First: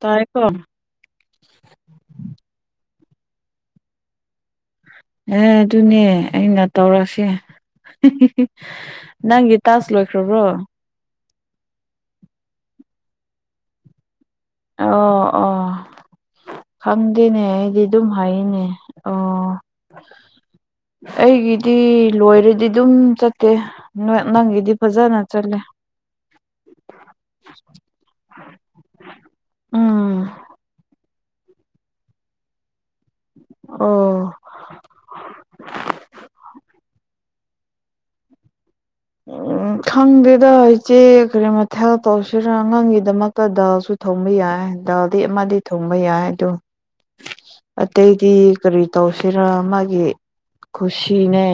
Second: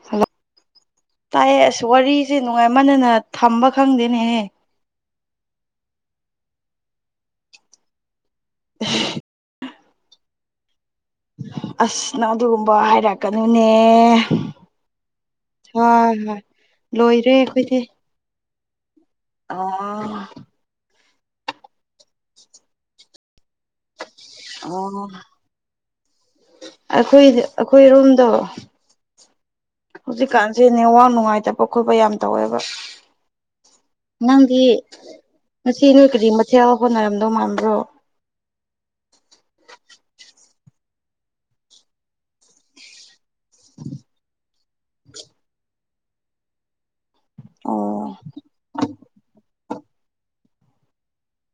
ꯇꯥꯏ ꯀꯣ ꯇꯥꯏꯑꯦ ꯑꯁ ꯋꯥꯔꯤꯁꯦ ꯅꯨꯡꯉꯥꯏꯃꯥꯟꯅꯅ ꯊꯝꯕ ꯈꯪꯗꯦꯅꯦꯍꯦ ꯑꯦ ꯑꯗꯨꯅꯦ ꯑꯩꯅ ꯇꯧꯔꯁꯦ ꯅꯪꯒꯤ ꯇꯥꯛꯁ ꯂꯣꯏꯈ꯭ꯔꯕ꯭ꯔꯣ ꯑꯁ ꯅꯪ ꯑꯗꯨꯒꯨꯝꯕ ꯍꯥꯏꯔꯛꯀꯅꯨꯅꯦ ꯑꯣ ꯑꯣ ꯍꯣꯏ ꯍꯣꯏ ꯂꯣꯏꯔꯦ ꯈꯪꯗꯦꯅꯦ ꯑꯩꯈꯣꯏꯗꯤ ꯑꯩꯗꯤ ꯑꯗꯨꯝ ꯍꯥꯏꯌꯦꯅꯦ ꯑꯥ ꯑꯩꯒꯤꯗꯤ ꯂꯣꯏꯔꯗꯤ ꯑꯗꯨꯝ ꯆꯠꯇꯦ ꯅꯪꯒꯤꯗꯤ ꯑꯣ ꯐꯖꯅ ꯆꯠꯂꯦ ꯑꯩꯈꯣꯏ ꯑꯩꯈꯣꯏ ꯔꫭꯝꯗꯣ ꯎꯝ ꯍꯧꯖꯤꯛꯀꯥꯟꯁꯦ ꯅꯦꯋꯥꯛ ꯅꯨꯡꯉꯥꯏꯇꯕ ꯈꯣꯠꯄ ꯌꯥꯝ ꯇꯧꯋꯦꯕ ꯑꯣ ꯅꯪꯗꯤ ꯉꯁꯤ ꯅꯣꯏ ꯀꯔꯤ ꯃꯊꯦꯜ ꯍꯣꯠꯅꯔꯝꯗꯧ ꯃꯥꯟꯕ꯭ꯔꯣ ꯎꯝ ꯈꯪꯗꯦꯗ ꯏꯆꯦ ꯀꯔꯤ ꯃꯊꯦꯜ ꯇꯧꯁꯤꯔꯥ ꯑꯉꯥꯡꯒꯤꯗꯃꯛ ꯗꯥꯜꯁꯨ ꯊꯣꯡꯕ ꯌꯥꯏ ꯗꯥꯜꯗꯤ ꯑꯃꯗꯤ ꯊꯣꯡꯕ ꯌꯥꯏ ꯑꯗꯣ ꯑꯣ ꯑꯇꯩꯗꯤ ꯀꯔꯤ ꯇꯧꯁꯤꯔꯥ ꯃꯥꯒꯤ ꯀꯨꯁꯤꯅꯦ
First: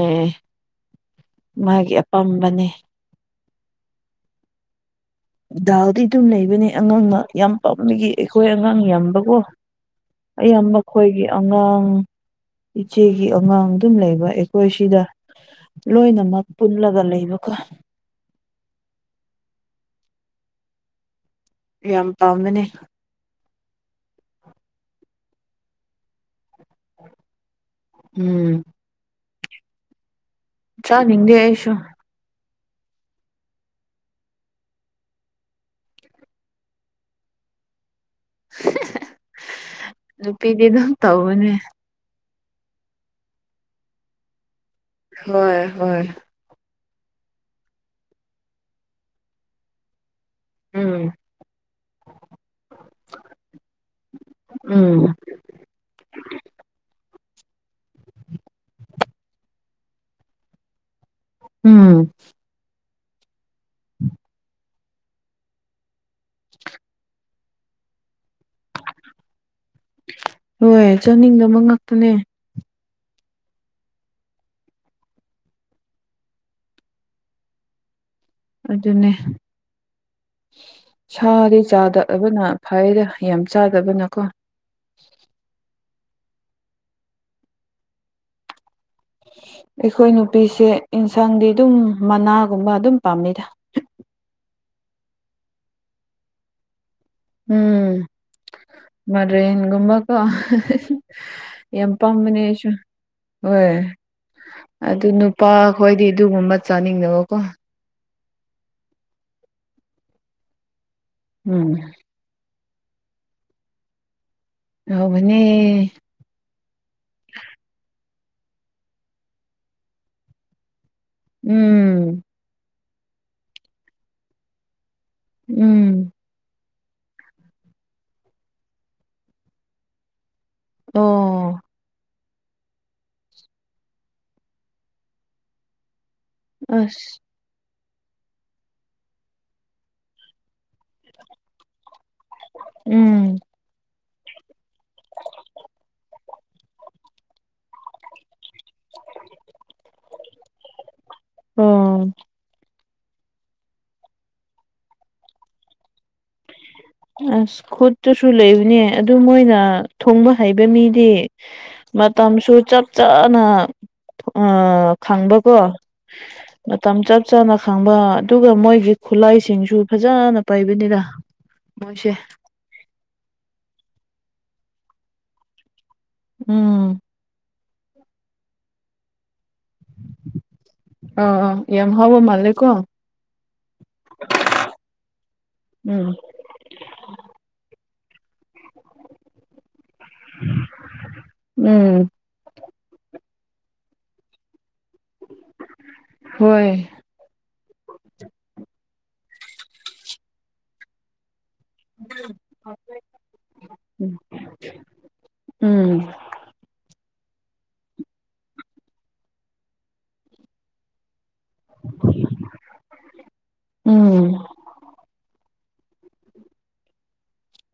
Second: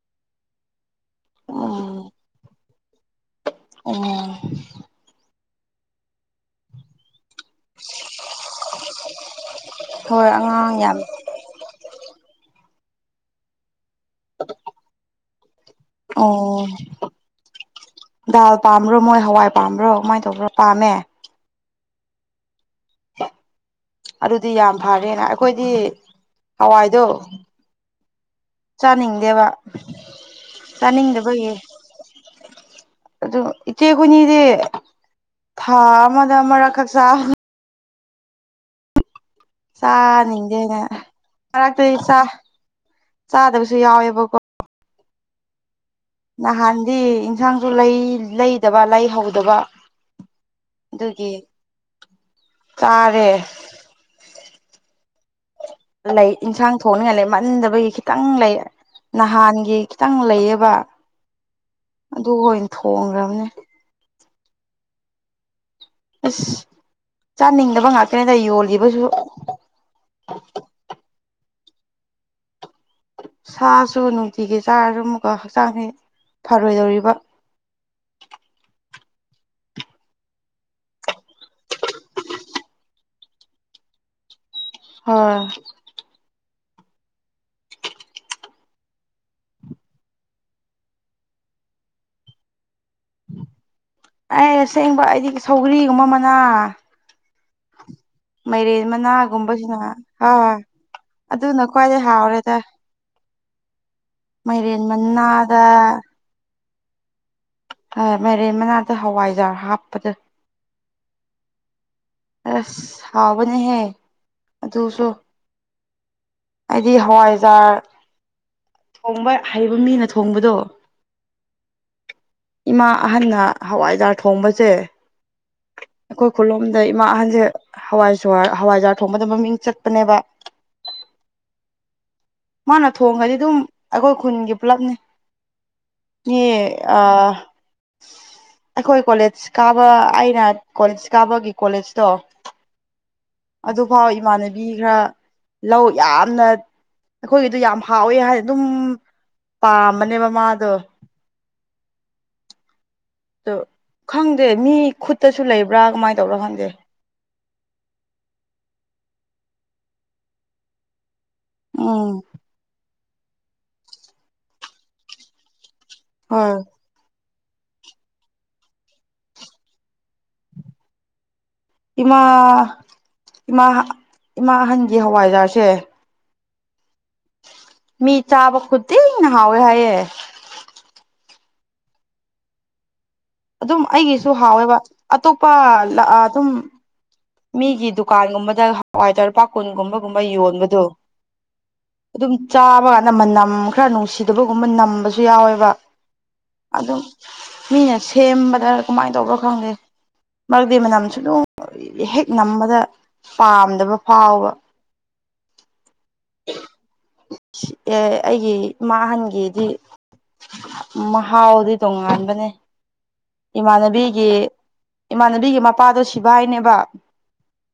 ꯃꯥꯒꯤ ꯎꯝ ꯑꯄꯥꯝꯕꯅꯦ ꯑꯣ ꯗꯥꯜꯗꯤ ꯑꯗꯨꯝ ꯂꯩꯕꯅꯦ ꯑꯉꯥꯡꯅ ꯌꯥꯝ ꯄꯥꯝꯕꯤꯒꯤ ꯑꯩꯈꯣꯏ ꯑꯉꯥꯡ ꯌꯥꯝꯕꯀꯣ ꯍꯣꯏ ꯑꯉꯥꯡ ꯑꯌꯥꯝꯕ ꯌꯥꯝ ꯈꯣꯏꯒꯤ ꯑꯉꯥꯡ ꯏꯆꯦꯒꯤ ꯑꯉꯥꯡ ꯑꯗꯨꯝ ꯂꯩꯕ ꯑꯩꯈꯣꯏ ꯁꯤꯗ ꯂꯣꯏꯅꯃꯛ ꯑꯣ ꯄꯨꯜꯂꯒ ꯂꯩꯕꯀꯣ ꯗꯥꯜ ꯄꯥꯝꯕ꯭ꯔꯣ ꯃꯣꯏ ꯍꯋꯥꯏ ꯄꯥꯝꯕ꯭ꯔꯣ ꯀꯃꯥꯏꯅ ꯇꯧꯕ꯭ꯔꯣ ꯄꯥꯝꯃꯦ ꯌꯥꯝ ꯄꯥꯝꯕꯅꯦ ꯑꯗꯨꯗꯤ ꯌꯥꯝ ꯐꯔꯦꯅ ꯑꯩꯈꯣꯏꯗꯤ ꯍꯋꯥꯏꯗꯣ ꯎꯝ ꯆꯥꯅꯤꯡꯗꯦꯕ ꯆꯥꯅꯤꯡꯗꯦ ꯆꯥꯅꯤꯡꯗꯕꯒꯤ ꯑꯩꯁꯨ ꯑꯗꯨ ꯏꯆꯦ ꯈꯣꯏꯅꯤꯗꯤ ꯊꯥ ꯑꯃꯗ ꯑꯃꯔꯛ ꯈꯛ ꯆꯥ ꯅꯨꯄꯤꯗꯤ ꯆꯥꯅꯤꯡꯗꯦꯅꯦ ꯑꯗꯨꯝ ꯇꯧꯕꯅꯦ ꯃꯔꯛꯇ ꯆꯥ ꯆꯥꯗꯕꯁꯨ ꯌꯥꯎꯋꯦꯕꯀꯣ ꯍꯣꯏ ꯍꯣꯏ ꯅꯍꯥꯟꯗꯤ ꯏꯟꯁꯥꯡꯁꯨ ꯂꯩꯗꯕ ꯂꯩꯍꯧꯗꯕ ꯎꯝ ꯑꯗꯨꯒꯤ ꯆꯥꯔꯦ ꯎꯝ ꯂꯩ ꯏꯟꯁꯥꯡ ꯊꯣꯡꯅꯤꯡꯉꯥꯏ ꯂꯩ ꯃꯟꯗꯕꯒꯤ ꯈꯤꯇꯪ ꯂꯩ ꯅꯍꯥꯟꯒꯤ ꯈꯤꯇꯪ ꯂꯩꯌꯦꯕ ꯎꯝ ꯑꯗꯨ ꯑꯣꯏꯅ ꯊꯣꯡꯈ꯭ꯔꯕꯅꯦ ꯑꯁ ꯆꯥꯅꯤꯡꯗꯕ ꯉꯥꯛꯇꯅꯦꯗ ꯌꯣꯜꯂꯤꯕꯁꯨ ꯍꯣꯏ ꯆꯥꯅꯤꯡꯗꯕ ꯉꯥꯛꯇꯅꯦ ꯁꯥꯁꯨ ꯅꯨꯡꯇꯤꯒꯤ ꯆꯥꯔꯁꯨ ꯑꯃꯨꯛꯒ ꯍꯛꯆꯥꯡꯁꯤ ꯐꯔꯣꯏꯗꯧꯔꯤꯕ ꯑꯗꯨꯅꯦ ꯁꯥꯗꯤ ꯆꯥꯗꯕꯅ ꯐꯩꯗ ꯌꯥꯝ ꯆꯥꯗꯕꯅꯀꯣ ꯍꯣꯏ ꯑꯩꯈꯣꯏ ꯅꯨꯄꯤꯁꯦ ꯑꯦꯟꯁꯥꯡꯗꯤ ꯑꯗꯨꯝ ꯃꯅꯥꯒꯨꯝꯕ ꯑꯗꯨꯝ ꯄꯥꯝꯃꯤꯗ ꯑꯩ ꯑꯁꯦꯡꯕ ꯑꯩꯗꯤ ꯁꯧꯒ꯭ꯔꯤꯒꯨꯝꯕ ꯃꯅꯥ ꯎꯝ ꯃꯥꯏꯔꯦꯟ ꯃꯥꯏꯔꯦꯟ ꯃꯅꯥꯒꯨꯝꯕꯁꯤꯅ ꯒꯨꯝꯕꯀꯣ ꯍꯣꯏ ꯑꯗꯨꯅ ꯌꯥꯝ ꯈ꯭ꯋꯥꯏꯗꯩ ꯄꯥꯝꯕꯅꯤ ꯍꯥꯎꯔꯦꯗ ꯑꯩꯁꯨ ꯍꯣꯏ ꯃꯥꯏꯔꯦꯟ ꯑꯗꯨ ꯅꯨꯄꯥ ꯃꯅꯥꯗ ꯈꯣꯏꯗꯤ ꯑꯗꯨꯒꯨꯝꯕ ꯆꯥꯅꯤꯡꯗꯕꯀꯣ ꯍꯣꯏ ꯃꯥꯏꯔꯦꯟ ꯃꯅꯥꯗ ꯍꯋꯥꯏꯖꯥꯔ ꯍꯥꯞꯄꯗ ꯎꯝ ꯑꯁ ꯍꯥꯎꯕꯅꯦꯍꯦ ꯑꯗꯨꯁꯨ ꯍꯥꯎꯕꯅꯦ ꯑꯩꯗꯤ ꯍꯋꯥꯏꯖꯥꯔ ꯊꯣꯡꯕ ꯍꯩꯕ ꯃꯤꯅ ꯊꯣꯡꯕꯗꯨ ꯎꯝ ꯏꯃꯥ ꯑꯍꯟꯅ ꯍꯋꯥꯏꯖꯥꯔ ꯊꯣꯡꯕꯁꯦ ꯎꯝ ꯑꯩꯈꯣꯏ ꯈꯨꯂꯣꯝꯗ ꯏꯃꯥ ꯑꯍꯟꯁꯦ ꯍꯋꯥꯏꯖꯍꯔ ꯍꯋꯥꯏꯖꯥꯔ ꯊꯣꯡꯕꯗ ꯃꯃꯤꯡ ꯆꯠꯄꯅꯦꯕ ꯑꯣ ꯃꯥꯅ ꯊꯣꯡꯉꯗꯤ ꯑꯗꯨꯝ ꯑꯩꯈꯣꯏ ꯈꯨꯟꯒꯤ ꯄꯨꯂꯞꯅꯤ ꯏ ꯑ ꯑꯁ ꯑꯩꯈꯣꯏ ꯀꯣꯂꯦꯖ ꯀꯥꯕ ꯑꯩ ꯅꯥ ꯀꯣꯂꯦꯖ ꯀꯥꯕꯒꯤ ꯀꯣꯂꯦꯖꯇꯣ ꯎꯝ ꯑꯗꯨ ꯑꯐꯥꯎ ꯏꯃꯥꯟꯅꯕꯤ ꯈꯔ ꯂꯧ ꯌꯥꯝꯅ ꯑꯩꯈꯣꯏꯒꯤꯗꯣ ꯌꯥꯝ ꯍꯥꯎꯋꯦ ꯍꯥꯏꯅ ꯑꯗꯨꯝ ꯄꯥꯝꯕꯅꯦꯕ ꯃꯥꯗꯣ ꯎꯝ ꯗ‌ꯣ ꯈꯪꯗꯦ ꯃꯤ ꯈꯨꯠꯇꯁꯨ ꯂꯩꯕ꯭ꯔꯥ ꯀꯃꯥꯏꯅ ꯇꯧꯕꯅꯣ ꯈꯪꯗꯦ ꯑꯁ ꯈꯨꯠꯇꯁꯨ ꯂꯩꯕꯅꯦ ꯑꯗꯨ ꯃꯣꯏꯅ ꯊꯣꯡꯕ ꯍꯩꯕ ꯃꯤꯗꯤ ꯎꯝ ꯃꯇꯝꯁꯨ ꯆꯞ ꯆꯥꯅ ꯑ ꯈꯪꯕꯀꯣ ꯑꯥ ꯃꯇꯝ ꯆꯞ ꯆꯥꯅ ꯈꯪꯕ ꯑꯗꯨꯒ ꯃꯣꯏꯒꯤ ꯈꯨꯠꯂꯥꯏꯁꯤꯡꯁꯨ ꯐꯖꯅ ꯄꯥꯏꯕꯅꯤꯗ ꯃꯣꯏꯁꯦ ꯏꯃꯥ ꯏꯃꯥ ꯏꯃꯥ ꯑꯍꯟꯒꯤ ꯍꯋꯥꯏꯖꯥ‍꯭ꯔꯁꯦ ꯎꯝ ꯃꯤ ꯆꯥꯕ ꯈꯨꯗꯤꯡꯅ ꯍꯥꯎꯋꯦ ꯍꯥꯏꯑꯦ ꯑ‌ꯣ ꯑ‌ꯣ ꯌꯥꯝ ꯍꯥꯎꯕ ꯃꯥꯜꯂꯦꯀꯣ ꯑꯗꯨꯝ ꯑꯩꯒꯤꯁꯨ ꯍꯥꯎꯋꯦꯕ ꯑꯇꯣꯞꯄ ꯎꯝ ꯂꯥꯛꯑ ꯑꯗꯨꯝ ꯃꯤꯒꯤ ꯗꯨꯀꯥꯟꯒꯨꯝꯕꯗ ꯍꯋꯥꯏꯖꯥ‍꯭ꯔ ꯄꯥꯛ ꯀꯨꯟꯒꯨꯝꯕꯒꯨꯝꯕ ꯌꯣꯟꯕꯗꯣ ꯎꯝ ꯑꯗꯨꯝ ꯆꯥꯕ ꯀꯥꯟꯗ ꯃꯅꯝ ꯈꯔ ꯅꯨꯡꯁꯤꯗꯕꯒꯨꯝꯕ ꯅꯝꯕꯁꯨ ꯌꯥꯎꯋꯦꯕ ꯍꯣꯏ ꯑꯗꯨꯝ ꯃꯤꯅ ꯁꯦꯝꯕꯗ ꯀꯃꯥꯏꯅ ꯇꯧꯕ꯭ꯔꯣ ꯈꯪꯗꯦ ꯃꯔꯛꯗꯤ ꯃꯅꯝꯁꯨ [unintelligible] ꯍꯦꯛ ꯅꯝꯕꯗ ꯄꯥꯝꯗꯕ ꯐꯥꯎꯕ ꯎꯝ ꯑꯦ ꯑꯩꯒꯤ ꯏꯃꯥ ꯑꯍꯟꯒꯤꯗꯤ ꯃꯍꯥꯎꯗꯤ ꯇꯣꯉꯥꯟꯕꯅꯦ [inaudible] ꯏꯃꯥꯟꯅꯕꯤꯒꯤ ꯎꯝ ꯏꯃꯥꯟꯅꯕꯤꯒꯤ ꯃꯄꯥꯗꯣ ꯁꯤꯐꯥꯏꯅꯦꯕ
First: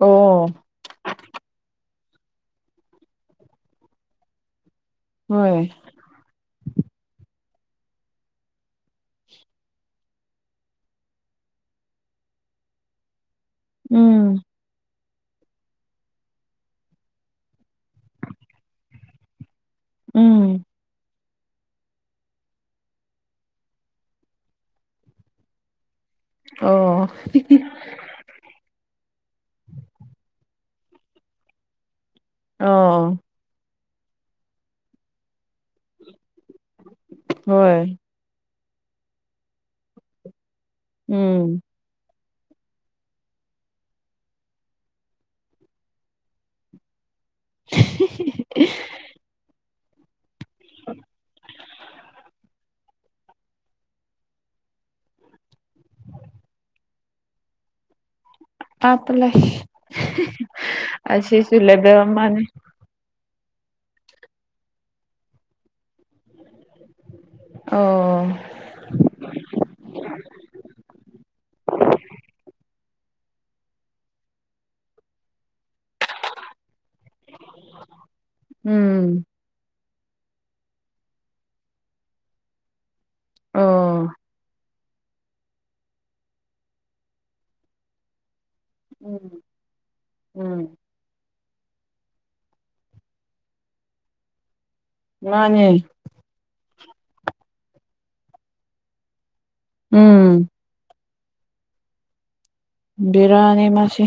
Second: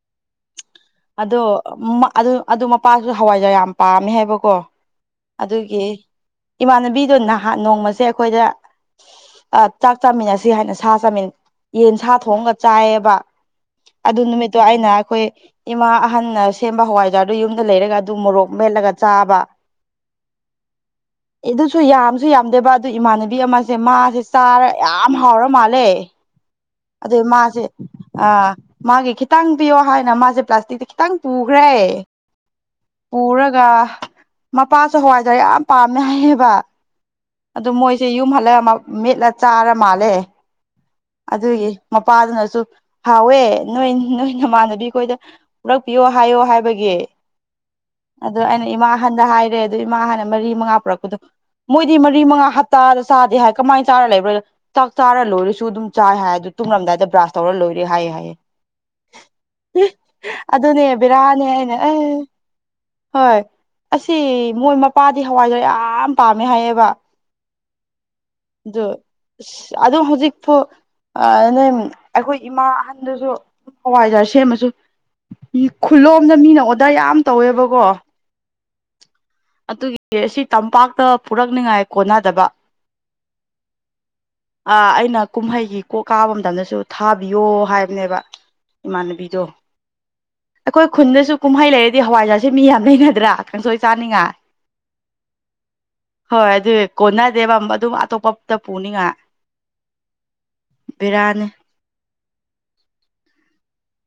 ꯑꯣ ꯑꯗꯣ ꯑꯗꯨ ꯃꯄꯥꯁꯨ ꯍꯋꯥꯏꯖꯥ꯭ꯔ ꯌꯥꯝ ꯄꯥꯝꯃꯦ ꯍꯥꯏꯕꯀꯣ ꯍꯣꯏ ꯑꯗꯨꯒꯤ ꯏꯃꯥꯟꯅꯕꯤꯗꯣ ꯅꯍꯥꯟ ꯅꯣꯡꯃꯁꯦ ꯑꯩꯈꯣꯏꯗ ꯆꯥꯛ ꯆꯥꯃꯤꯟꯅꯁ‌ꯦ ꯁꯤ ꯍꯥꯏꯅ ꯁꯥ ꯆꯥꯃꯤꯟ ꯌꯦꯟ ꯁꯥ ꯊꯣꯡꯉꯒ ꯆꯥꯏꯌꯦꯕ ꯑꯗꯨ ꯎꯝ ꯅꯨꯃꯤꯠꯇꯣ ꯑꯩꯅ ꯑꯩꯈꯣꯏ ꯏꯃꯥ ꯑꯍꯟꯅ ꯁꯦꯝꯕ ꯍꯋꯥꯏꯖꯥ꯭ꯔꯗꯨ ꯌꯨꯝꯗ ꯂꯩꯔꯒ ꯑꯗꯨ ꯃꯣꯔꯣꯛ ꯃꯦꯠꯂꯒ ꯆꯥꯕ ꯎꯝ ꯑꯦ ꯑꯗꯨꯁꯨ ꯌꯥꯝꯁꯨ ꯌꯥꯝꯗꯦꯕ ꯑꯗꯨ ꯏꯃꯥꯟꯅꯕꯤ ꯑꯃꯁꯦ ꯃꯥꯁꯦ ꯆꯥꯔ ꯌꯥꯝ ꯌꯥꯝ ꯍꯥꯎꯔ ꯃꯥꯜꯂꯦ ꯑꯣ ꯑꯗꯨ ꯃꯥꯁꯦ ꯑꯥ ꯃꯥꯒꯤ ꯈꯤꯇꯪ ꯄꯤꯌꯣ ꯍꯥꯏꯅ ꯃꯥꯁꯦ ꯄ꯭ꯂꯥꯁꯇꯤꯛꯇ ꯈꯤꯇꯪ ꯄꯨꯈ꯭ꯔꯦ ꯑꯣ ꯄꯨꯔꯒ ꯃꯄꯥꯁꯨ ꯍꯋꯥꯏꯖꯥ꯭ꯔ ꯌꯥꯝ ꯄꯥꯝꯃꯦ ꯍꯥꯏꯌꯦꯕ ꯑꯗꯨꯗ ꯍꯣꯏ ꯃꯣꯏꯁꯦ ꯌꯨꯝ ꯍꯜꯂꯒ ꯃꯦꯠꯂ ꯆꯥꯔ ꯃꯥꯜꯂꯦ ꯎꯝ ꯑꯗꯨꯒꯤ ꯃꯄꯥꯗꯨꯅꯁꯨ ꯍꯥꯎꯋꯦ ꯅꯣꯏ ꯅꯣꯏ ꯅꯃꯥꯟꯅꯕꯤꯈꯣꯏꯗ ꯄꯨꯂꯛꯄꯤꯌꯣ ꯍꯥꯏꯌꯣ ꯍꯥꯏꯕꯒꯤ ꯑꯗꯨ ꯑꯩꯅ ꯏꯃꯥ ꯑꯍꯟꯗ ꯍꯥꯏꯔꯦ ꯑꯗꯨ ꯏꯃꯥ ꯑꯍꯟꯅ ꯃꯔꯤ ꯃꯉꯥ ꯄꯨꯔꯛꯄꯗꯣ ꯃꯣꯏꯗꯤ ꯃꯔꯤ ꯃꯉꯥ ꯍꯞꯇꯥꯗ ꯆꯥꯗꯦ ꯍꯥꯏ ꯀꯃꯥꯏꯅ ꯆꯥꯔ ꯂꯩꯕ꯭ꯔꯣ ꯆꯥꯛ ꯆꯥꯔ ꯂꯣꯏꯔꯁꯨ ꯑꯗꯨꯝ ꯆꯥꯏ ꯍꯥꯏꯗꯨ ꯇꯨꯝꯔꯝꯗꯥꯏꯗ ꯕ꯭ꯔꯥꯁ ꯇꯧꯔ ꯂꯣꯏꯔꯦ ꯍꯥꯏꯑ‌ꯦ ꯍꯥꯏꯌꯦ ꯑꯗꯨꯅꯦ ꯕꯤꯔꯥꯅꯤ ꯑꯁꯤꯁꯨ ꯍꯥꯏꯅꯦ ꯂꯦꯕꯦꯜ ꯑꯦ ꯑꯃꯅꯤ ꯍꯣꯏ ꯑꯁꯤ ꯃꯣꯏ ꯃꯄꯥꯗꯤ ꯍꯋꯥꯏꯗ ꯌꯥꯝ ꯄꯥꯝꯃꯦ ꯍꯥꯏꯌꯦꯕ ꯑꯣ ꯗꯣ ꯑꯗꯨ ꯍꯧꯖꯤꯛ ꯐꯥꯎ ꯑꯗꯨ ꯅꯣꯏ ꯑꯩꯈꯣꯏ ꯏꯃꯥ ꯑꯍꯟꯗꯁꯨ ꯑꯗꯨ ꯍꯋꯥꯏꯖꯥꯔ ꯁꯦꯝꯃꯁꯨ ꯈꯨꯂꯣꯝꯗ ꯃꯤꯅ ꯑꯣꯗꯔ ꯌꯥꯝ ꯇꯧꯋꯦꯕꯀꯣ ꯎꯝ ꯑꯗꯨꯒꯤ ꯑꯁꯤ ꯇꯝꯄꯥꯛꯇ ꯄꯨꯔꯛꯅꯤꯉꯥꯏ ꯀꯣꯟꯅꯗꯕ ꯑꯣ ꯑ ꯑꯩꯅ ꯀꯨꯝꯍꯩꯒꯤ ꯀꯣꯛ ꯀꯥꯕ ꯃꯇꯝꯗꯁꯨ ꯊꯥꯕꯤꯌꯣ ꯍꯥꯏꯕꯅꯦꯕ ꯎꯝ ꯏꯃꯥꯟꯅꯕꯤꯗꯣ ꯎꯝ ꯑꯩꯈꯣꯏ ꯈꯨꯟꯗꯁꯨ ꯀꯨꯝꯍꯩ ꯂꯩꯔꯗꯤ ꯍꯋꯥꯏꯖꯥꯔꯥꯁꯦ ꯃꯤ ꯌꯥꯝ ꯂꯩꯅꯗ꯭ꯔꯥ ꯀꯥꯡꯁꯣꯏ ꯆꯥꯅꯤꯡꯉꯥꯏ ꯃꯥꯅꯦ ꯍꯣꯏ ꯑꯗꯨꯏ ꯀꯣꯟꯅꯗꯦꯕ ꯑꯗꯨꯝ ꯑꯇꯣꯞꯄꯇ ꯄꯨꯅꯤꯉꯥꯏ ꯎꯝ ꯕꯦꯔꯥꯅꯦ ꯕꯤꯔꯥꯅꯤ ꯃꯁꯤ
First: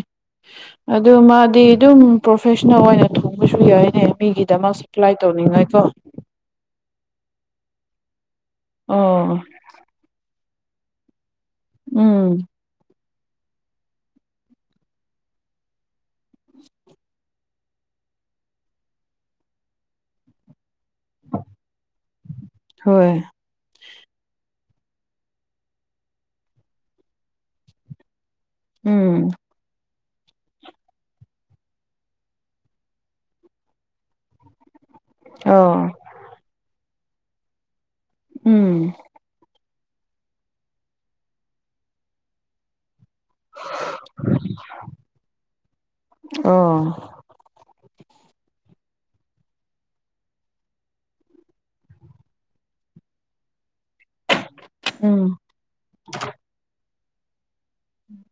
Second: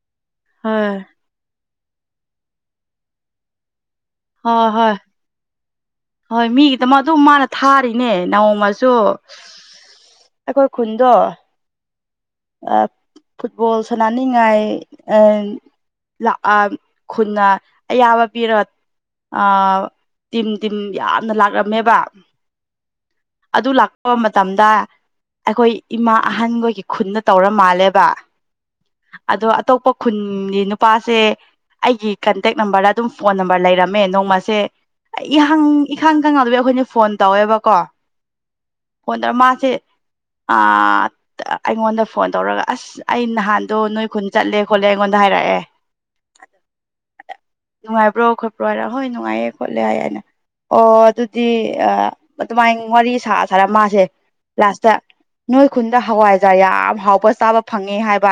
ꯍꯣꯏ ꯑꯗꯨ ꯃꯥꯗꯤ ꯑꯗꯨꯝ ꯄ꯭ꯔꯣꯐꯦꯁꯅꯦꯜ ꯑꯣꯏꯅ ꯊꯣꯡꯕꯁꯨ ꯌꯥꯏꯅꯦ ꯍꯣꯏ ꯃꯤꯒꯤꯗꯃꯛ ꯍꯣꯏ ꯁꯄ꯭ꯂꯥꯏ ꯇꯧꯅꯤꯡꯉꯥꯏꯀꯣ ꯍꯣꯏ ꯃꯤꯒꯤꯗꯃꯛ ꯑꯗꯨꯝ ꯃꯥꯅ ꯊꯥꯔꯤꯅꯦ ꯅꯣꯡꯃꯁꯨ ꯑꯣ ꯑꯩꯈꯣꯏ ꯈꯨꯟꯗꯣ ꯎꯝ ꯐꯨꯠꯕꯣꯜ ꯁꯅꯥꯅꯤꯡꯉꯥꯏ ꯑꯥ ꯂꯥꯛꯑ ꯈꯨꯟꯅ ꯑꯌꯥꯕ ꯄꯤꯔ ꯑꯥ ꯇꯤꯝ ꯇꯤꯝ ꯌꯥꯝꯅ ꯂꯥꯛꯔꯝꯃꯦꯕ ꯍꯣꯏ ꯑꯗꯨ ꯂꯥꯛꯄ ꯃꯇꯝꯗ ꯑꯩꯈꯣꯏ ꯏꯃꯥ ꯑꯍꯟꯈꯣꯏꯒꯤ ꯈꯨꯟꯗ ꯇꯧꯔ ꯃꯥꯜꯂꯦꯕ ꯎꯝ ꯑꯗꯣ ꯑꯇꯣꯞꯄ ꯈꯨꯟꯒꯤ ꯅꯨꯄꯥꯁꯦ ꯑꯩꯒꯤ ꯀꯟꯇꯦꯛ ꯅꯝꯕꯔꯗ ꯑꯗꯨꯝ ꯐꯣꯟ ꯅꯝꯕꯔ ꯂꯩꯔꯝꯃꯦ ꯅꯣꯡꯃꯁꯦ ꯏꯍꯪ ꯑꯣ ꯏꯈꯪ ꯈꯪꯍꯧꯗꯕꯤ ꯑꯩꯈꯣꯏꯅ ꯐꯣꯟ ꯇꯧꯋꯦꯕꯀꯣ ꯎꯝ ꯍꯣꯟꯗ ꯃꯥꯁꯦ ꯑꯥ ꯑꯩꯉꯣꯟꯗ ꯐꯣꯟ ꯇꯧꯔꯒ ꯑꯁ ꯑꯩ ꯅꯍꯥꯟꯗꯣ ꯅꯣꯏ ꯈꯨꯟ ꯆꯠꯂꯦ ꯈꯣꯠꯂꯦ ꯑꯩꯉꯣꯟꯗ ꯍꯥꯏꯔꯛꯑꯦ ꯑꯣ ꯅꯨꯡꯉꯥꯏꯕ꯭ꯔꯣ ꯈꯣꯠꯄ꯭ꯔꯣ ꯍꯥꯏꯔ ꯍꯣꯏ ꯅꯨꯡꯉꯥꯏꯌꯦ ꯈꯣꯠꯂꯦ ꯍꯥꯏ ꯑꯣ ꯑꯗꯨꯗꯤ ꯑꯗꯨꯃꯥꯏꯅ ꯋꯥꯔꯤ ꯁꯥ ꯁꯥꯔꯥ ꯃꯥ ꯁꯦ ꯂꯥꯁꯇ ꯎꯝ ꯅꯣꯏ ꯈꯨꯟꯗ ꯍꯋꯥꯏꯖꯥꯔ ꯌꯥꯝ ꯍꯥꯎꯕ ꯆꯥꯕ ꯐꯪꯉꯦ ꯍꯥꯏꯕ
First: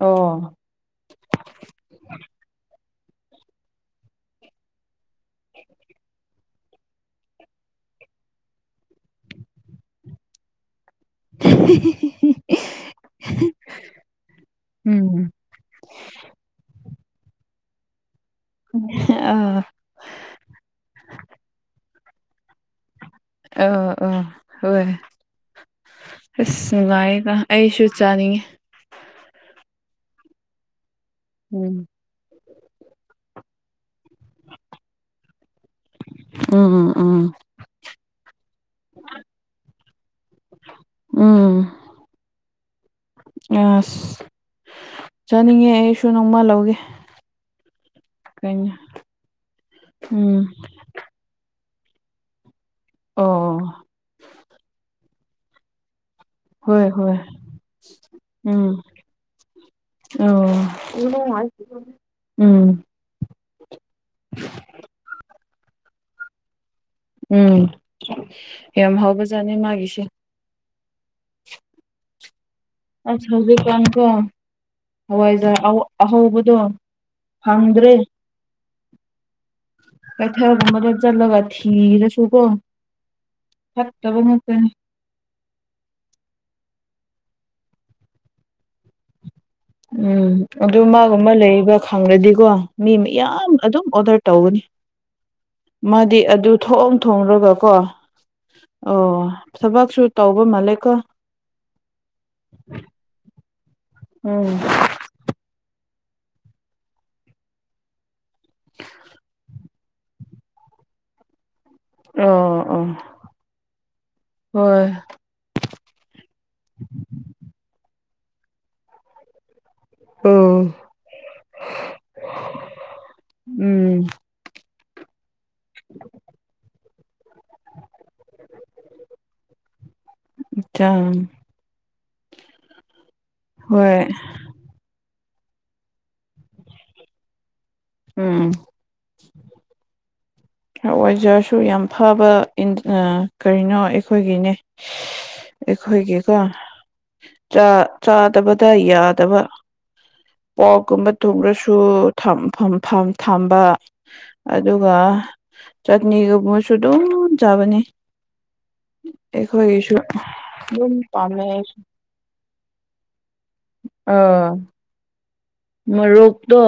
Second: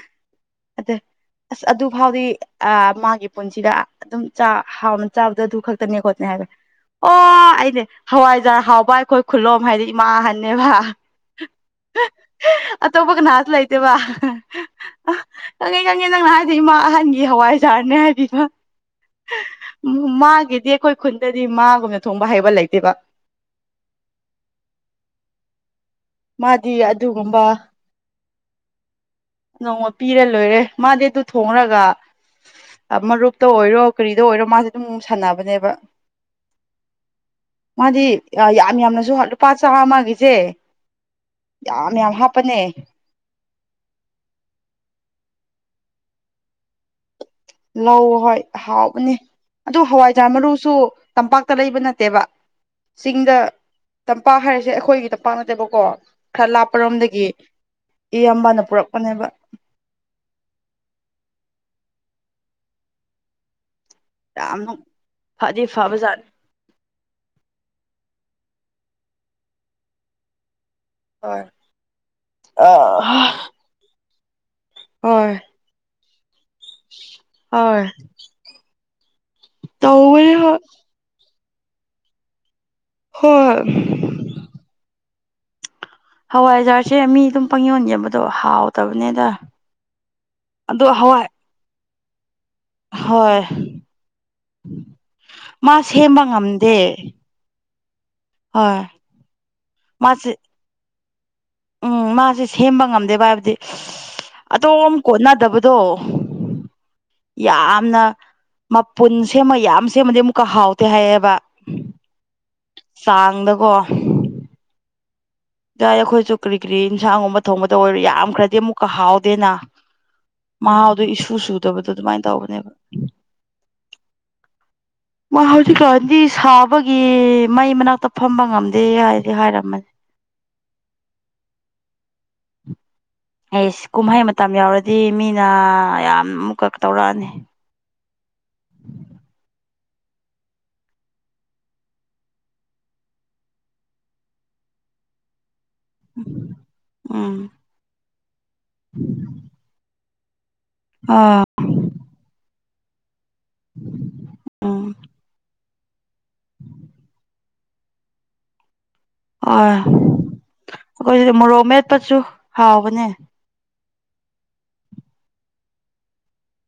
ꯑꯣ ꯑꯗ ꯑꯁ ꯑꯗꯨ ꯐꯥꯎꯗꯤ ꯑꯥ ꯃꯥꯒꯤ ꯄꯨꯟꯁꯤꯗ ꯑꯗꯨꯝ ꯍꯥꯎꯅ ꯆꯥꯕꯗ ꯑꯗꯨ ꯈꯛ ꯇꯥꯅꯤ ꯈꯣꯠꯅꯦ ꯍꯥꯏꯔꯦ ꯑꯣ ꯑꯩꯅꯦ ꯍꯋꯥꯏꯖꯥꯔ ꯍꯥꯎꯕ ꯑꯩꯈꯣꯏ ꯈꯨꯂꯣꯝ ꯍꯥꯏꯗꯤ ꯏꯃꯥꯍꯟꯅꯦꯕ ꯑꯇꯣꯞꯄ ꯀꯅꯥꯁꯨ ꯂꯩꯇꯦꯕ ꯎꯝ ꯈꯪꯉꯦ ꯈꯪꯉꯦ ꯅꯪꯅ ꯍꯥꯏꯔꯗꯤ ꯏꯃꯥ ꯑꯍꯟꯒꯤ ꯍꯋꯥꯏꯖꯥꯔꯅꯦ ꯍꯥꯏꯗꯤꯕ ꯑꯥ ꯎꯝ ꯃꯥꯒꯤꯗꯤ ꯑꯩꯈꯣꯏ ꯈꯨꯟꯗꯗꯤ ꯃꯥꯒꯨꯝꯅ ꯊꯣꯡꯕ ꯍꯩꯕ ꯂꯩꯇꯦꯕ ꯑꯣ ꯑꯣ ꯍꯣꯏ ꯑꯁ ꯃꯥꯗꯤ ꯅꯨꯡꯉꯥꯏꯒ ꯑꯗꯨꯒꯨꯝꯕ ꯑꯩꯁꯨ ꯆꯥꯅꯤꯡꯉꯦ ꯅꯣꯡꯃ ꯄꯤꯔ ꯂꯣꯏꯔꯦ ꯃꯥꯗꯤ ꯑꯗꯨꯨ ꯊꯣꯡꯔꯒ ꯎꯝ ꯃꯔꯨꯞꯇ ꯑꯣꯏꯔꯣ ꯀꯔꯤꯗ ꯑꯣꯏꯔꯣ ꯃꯥꯁꯦ ꯑꯗꯨꯝ ꯁꯥꯟꯅꯕꯅꯦꯕ ꯎꯝ ꯎꯝ ꯃꯥꯗꯤ ꯌꯥꯝ ꯌꯥꯝꯅꯖꯨ ꯂꯨꯄꯥ ꯆꯥꯝꯃꯒꯤꯁꯦ ꯎꯝ ꯃꯌꯥꯝ ꯍꯥꯄꯅꯦ ꯑꯁ ꯆꯥꯅꯤꯡꯉꯦ ꯑꯩꯁꯨ ꯅꯣꯡꯃ ꯂꯧꯒꯦ ꯂꯧ ꯍꯣꯏ ꯀꯩꯅꯣ ꯍꯥꯎꯕꯅꯦ ꯑꯗꯨ ꯍꯋꯥꯏꯖꯥꯔ ꯎꯝ ꯃꯔꯨꯁꯨ ꯇꯝꯄꯥꯛꯇ ꯂꯩꯕ ꯅꯠꯇꯦꯕ ꯆꯤꯡꯗ ꯑꯣ ꯇꯝꯄꯥꯛ ꯍꯥꯏꯔꯤꯁꯦ ꯑꯩꯈꯣꯏꯒꯤ ꯇꯝꯄꯥꯛ ꯅꯠꯇꯦꯕꯀꯣ ꯈꯔ ꯍꯣꯏ ꯍꯣꯏ ꯂꯥꯞꯄꯔꯣꯝꯗꯒꯤ ꯏꯌꯥꯝꯕꯥꯅ ꯎꯝ ꯄꯨꯔꯛꯄꯅꯦꯕ ꯑꯣ ꯎꯝ ꯌꯥꯝꯅꯨꯡ ꯐꯗꯤ ꯐꯕ ꯖꯥꯠꯅꯤ ꯎꯝ ꯌꯥꯝ ꯍꯥꯎꯕꯖꯥꯠꯅꯤ ꯃꯥꯒꯤꯁꯦ ꯍꯣꯏ ꯑ ꯑꯁ ꯍꯧꯖꯤꯛꯀꯥꯟꯀꯣ ꯍꯣꯏ ꯍꯋꯥꯏꯖꯥꯔꯥ ꯑꯍꯧꯕꯗꯣ ꯍꯣꯏ ꯐꯗ꯭ꯔꯦ ꯇꯧꯕꯅꯦ ꯀꯊ ꯍꯣꯏ ꯃ ꯆꯂ ꯉ ꯀꯤꯔꯁꯨꯀꯣ ꯍꯣꯏ ꯐꯠꯇꯕ ꯉꯇꯅꯤ ꯍꯋꯥꯏꯖꯥꯔꯁꯦ ꯃꯤ ꯑꯗꯨꯝ ꯄꯪ ꯌꯣꯟ ꯌꯦꯕꯗꯣ ꯍꯥꯎꯇꯕꯅꯦꯗ ꯎꯝ ꯑꯗꯨ ꯑꯗꯣ ꯍꯋꯥꯏ ꯃꯥꯒꯨꯝꯕ ꯂꯩꯕꯥ ꯈꯪꯪꯂꯗꯤꯀꯣ ꯍꯣꯏ ꯃꯤꯌꯥꯝ ꯑꯗꯨꯝ ꯑꯣꯗꯔ ꯇꯧꯒꯅꯤ ꯃꯥ ꯃꯥꯗꯤ ꯁꯦꯝꯕ ꯑꯗꯨ ꯉꯝꯗꯦ ꯊꯣꯛꯑꯝ ꯊꯣꯂꯒ ꯀꯣ ꯍꯣꯏ ꯑꯣ ꯊꯕꯛꯁꯨ ꯃꯥꯁꯦ ꯇꯧꯕ ꯃꯥꯜꯂꯦꯀꯣ ꯎꯝ ꯃꯥꯁꯦ ꯁꯦꯝꯕ ꯉꯝꯗꯦꯕ ꯍꯥꯏꯕꯗꯤ ꯎꯝ ꯑꯗꯣꯝ ꯀꯣꯟꯅꯗꯕꯗꯣ ꯌꯥꯝꯅ ꯃꯄꯨꯟ ꯁꯦꯝꯃ ꯌꯥꯝ ꯁꯦꯝꯃꯗꯤ ꯑꯃꯨꯛꯀ ꯍꯥꯎꯇꯦ ꯍꯥꯏꯌꯦꯕ ꯑꯣ ꯑꯣ ꯆꯥꯡꯗꯀꯣ ꯍꯣꯏ ꯏ ꯑꯩꯈꯣꯏꯁꯨ ꯀꯔꯤ ꯀꯔꯤ ꯏꯟꯁꯥꯡꯒꯨꯝꯕ ꯊꯣꯡꯕꯗ ꯑꯣꯏꯔꯣ ꯌꯥꯝꯈ꯭ꯔꯗꯤ ꯑꯃꯨꯛꯀ ꯍꯥꯎꯗꯦꯅ ꯎꯝ ꯃꯍꯥꯎꯗꯣ ꯏꯁꯨ ꯁꯨꯗꯕꯗꯣ ꯑꯗꯨꯃꯥꯏꯅ ꯇꯧꯕꯅꯦꯕ ꯎꯝ ꯃꯥ ꯍꯧꯖꯤꯛꯀꯗꯤ ꯁꯥꯕꯒꯤ ꯃꯩ ꯃꯅꯥꯛꯇ ꯐꯝꯕ ꯉꯝꯗꯦ ꯍꯥꯏꯗꯤ ꯍꯥꯏꯔꯝꯃꯅꯤ ꯑꯆꯥ [unintelligible] [inaudible] ꯑꯩꯁ ꯀꯨꯝꯍꯩ ꯃꯇꯝ ꯌꯥꯎꯔꯗꯤ ꯃꯤꯅ ꯌꯥꯝ ꯑꯃꯨꯛꯀ ꯇꯧꯔꯛꯑꯅꯤ ꯎꯝ ꯑꯣꯏꯖꯔꯁꯨ ꯌꯥꯝ ꯐꯕ ꯀꯔꯤꯅꯣ ꯑꯩꯈꯣꯏꯒꯤꯅꯦ ꯑꯩꯈꯣꯏꯒꯤꯀꯣ ꯎꯝ ꯆꯥ ꯆꯥꯗꯕꯗ ꯌꯥꯗꯕ ꯄꯣꯛꯀꯨꯝꯕ ꯑꯥ ꯇꯨꯝꯈ꯭ꯔꯁꯨ ꯊꯝꯐꯝꯕꯝ ꯊꯝꯕ ꯎꯝ ꯑꯗꯨꯒ ꯆꯠꯅꯤꯒꯕꯨꯁꯨꯨꯗꯣꯡ ꯌꯥꯕꯅꯤ ꯍꯣꯏ ꯑꯩꯈꯣꯏꯒꯨꯁꯨ ꯑꯩꯈꯣꯏꯗꯤ ꯗꯨꯝ ꯄꯝꯃ‌ꯦ ꯃꯣꯔꯣꯛ ꯃꯦꯠꯄꯁꯨ ꯍꯥꯎꯕꯅꯦ ꯑꯑꯥ ꯃꯣꯔꯣꯛꯇꯣ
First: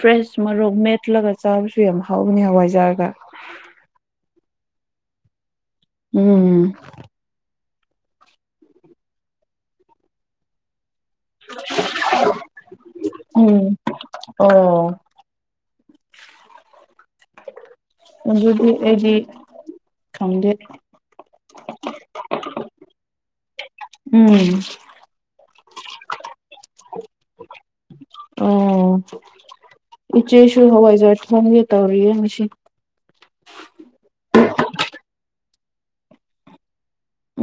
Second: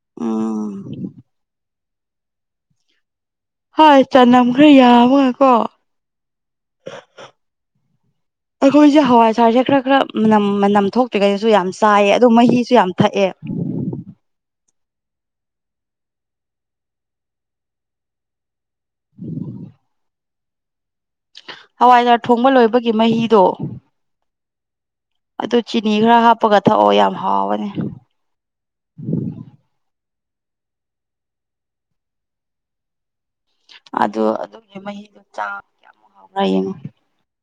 ꯐ꯭ꯔꯦꯁ ꯎꯝ ꯃꯣꯔ‌ꯣꯛ ꯃꯦꯠꯂꯒ ꯆꯥꯕꯁꯨ ꯌꯥꯝ ꯍꯥꯎꯕꯅꯤ ꯍꯋꯥꯏꯖꯥꯔꯒ ꯍꯣꯏ ꯆꯅꯝꯈ꯭ꯔ ꯌꯥꯝꯃꯒ ꯀꯣ ꯎꯝ ꯑꯩꯈꯣꯏꯁꯦ ꯍꯋꯥꯏꯁꯥꯔꯁꯦ ꯈꯔ ꯈꯔ ꯃꯅꯝ ꯃꯅꯝ ꯊꯣꯛ ꯀꯩꯀꯩꯁꯨ ꯌꯥꯝ ꯆꯥꯏꯑ ꯑꯗꯣ ꯃꯍꯤꯁꯨ ꯌꯥꯝ ꯊꯛꯑꯦ ꯑꯣꯗꯤ [unintelligible] ꯑꯩꯗꯤ ꯈꯪꯗꯦ ꯍꯋꯥꯏꯖꯥꯔ ꯊꯣꯡꯕ ꯂꯣꯏꯕꯒꯤ ꯃꯍꯤꯗꯣ ꯎꯝ ꯑꯗꯨ ꯆꯤꯅꯤ ꯈꯔ ꯍꯥꯞꯄꯒ ꯊꯛꯑꯣ ꯌꯥꯝ ꯍꯥꯎꯕꯅꯦ ꯑꯣ ꯏꯆꯦꯁꯨ ꯍꯋꯥꯏꯖ ꯐ ꯌꯦꯇꯥꯧꯔꯔꯤ ꯌꯦ ꯃꯁꯤꯁꯤ ꯑꯗꯨ ꯑꯗꯨꯒꯤ ꯃꯍꯤꯗꯣ ꯆꯥ ꯀꯌꯥꯃꯨꯛ ꯍꯥꯎꯕ꯭ꯔꯥ ꯌꯦꯡꯉꯣ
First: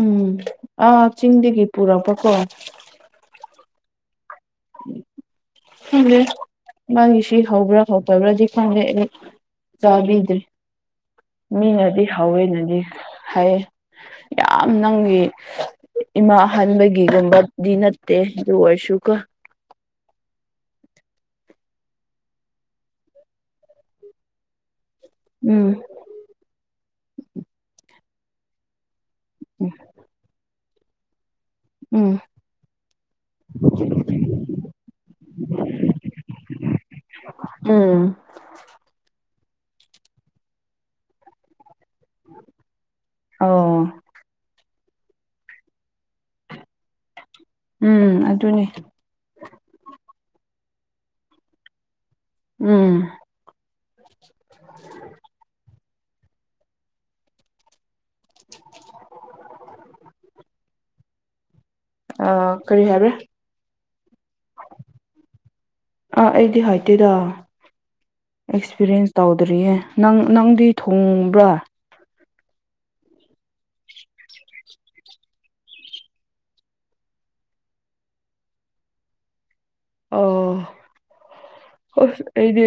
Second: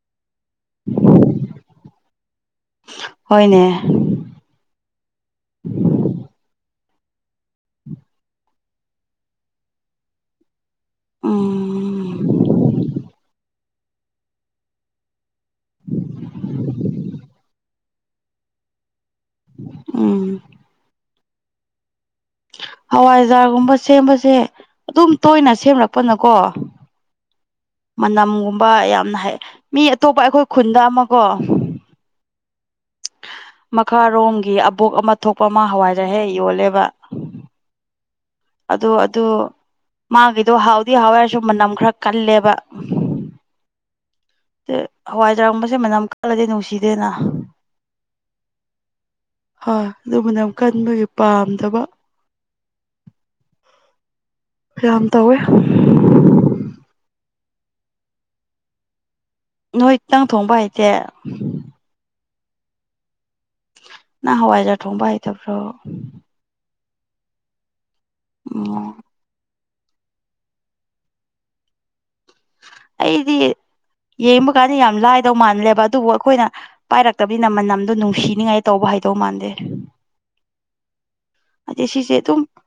ꯎꯝ ꯑꯥ ꯆꯤꯡꯗꯒꯤ ꯄꯨꯔꯛꯄꯀꯣ ꯍꯣꯏꯅꯦ ꯎꯦ ꯃꯥꯒꯤ ꯁꯤ ꯍꯧꯕ꯭ꯔꯥ ꯍꯧꯗꯕ꯭ꯔꯥꯗꯤ ꯍꯦ ꯆꯕꯗ꯭ꯔꯤ ꯃꯤꯅꯗꯤ ꯎꯝ ꯍꯧꯋꯦꯅꯗꯤ ꯍꯥꯏꯩ ꯌꯥꯝ ꯅꯪꯒꯤ ꯏꯃꯥ ꯑ ꯍꯟꯥꯟꯕꯒꯤꯒꯨꯝꯕꯗꯤ ꯅꯠꯇꯦ ꯑꯗꯨ ꯑꯣꯏꯔꯁꯨꯀ ꯎꯝ ꯍꯋꯥꯏꯖꯥꯔꯒꯨꯝꯕ ꯁꯦꯝꯕꯁꯦ ꯑꯗꯨꯝ ꯇꯣꯏꯅ ꯎꯝ ꯁꯦꯝꯂꯛꯄꯅꯀꯣ ꯃꯅꯝꯒꯨꯝꯕ ꯌꯥꯝꯅ ꯍꯩ ꯃꯤ ꯑꯇꯣꯞꯄ ꯑꯩꯈꯣꯏ ꯈꯨꯟꯗ ꯑꯃꯀꯣ ꯎꯝ ꯃꯈꯥꯔꯣꯝꯒꯤ ꯑꯕꯣꯛ ꯑꯃ ꯊꯣꯛꯄ ꯑꯃ ꯍꯋꯥꯏꯔꯍꯦ ꯌꯣꯜꯂꯦꯕ ꯎꯝ ꯑꯗꯨ ꯑꯗꯨ ꯃꯥꯒꯤꯗꯣ ꯍꯥꯎꯗꯤ ꯍꯥꯎꯋꯦ ꯑ‌‌ꯣꯏꯔꯁꯨ ꯃꯅꯝ ꯈꯔ ꯀꯜꯂꯦꯕ ꯑꯣ ꯍꯋꯥꯏꯖꯔꯥꯒꯨꯝꯕꯁꯦ ꯃꯅꯝ ꯀꯜꯂꯗꯤ ꯅꯨꯡꯁꯤꯗꯦꯅ ꯎꯝ ꯑꯗꯨꯅꯤ ꯍꯥ ꯑꯗꯨꯕꯨꯅꯝ ꯀꯟꯕꯒꯤ ꯄꯥꯝꯗ꯭ꯔꯕ ꯎꯝ ꯌꯥꯝ ꯇꯧꯋꯦ ꯅꯣꯏ ꯇꯪ ꯊꯣꯡꯕ ꯍꯥꯏꯇꯦ ꯑ ꯀꯔꯤ ꯍꯥꯏꯕ꯭ꯔꯥ ꯅꯥ ꯍꯋꯥꯏꯖꯥꯔ ꯊꯣꯡꯕ ꯑꯩꯇꯕ꯭ꯔꯣ ꯑꯩꯗꯤ ꯍꯥꯏꯇꯦꯗ ꯑꯣ ꯑꯦꯛꯁꯄꯤꯔꯤꯌꯦꯟꯁ ꯇꯧꯗ꯭ꯔꯤꯌꯦ ꯅꯪ ꯅꯪꯗꯤ ꯊꯣꯡꯕ꯭ꯔꯥ ꯑꯩꯗꯤ ꯌꯦꯡꯕ ꯀꯥꯟꯗ ꯌꯥꯝ ꯂꯥꯏꯗꯧ ꯃꯥꯜꯂꯦꯕ ꯑꯗꯨꯕꯨ ꯑꯩꯈꯣꯏꯅ ꯄꯥꯏꯔꯛꯇꯕꯅꯤꯅ ꯃꯅꯝꯗꯣ ꯅꯨꯡꯁꯤꯅꯤꯉꯥꯏ ꯇꯧꯕ ꯍꯩꯗꯧ ꯃꯥꯟꯗꯦ ꯑꯣ ꯑꯗꯩ ꯁꯤꯁꯦ ꯑ‌ꯣꯍ ꯑꯗꯨꯝ ꯑꯩꯗꯤ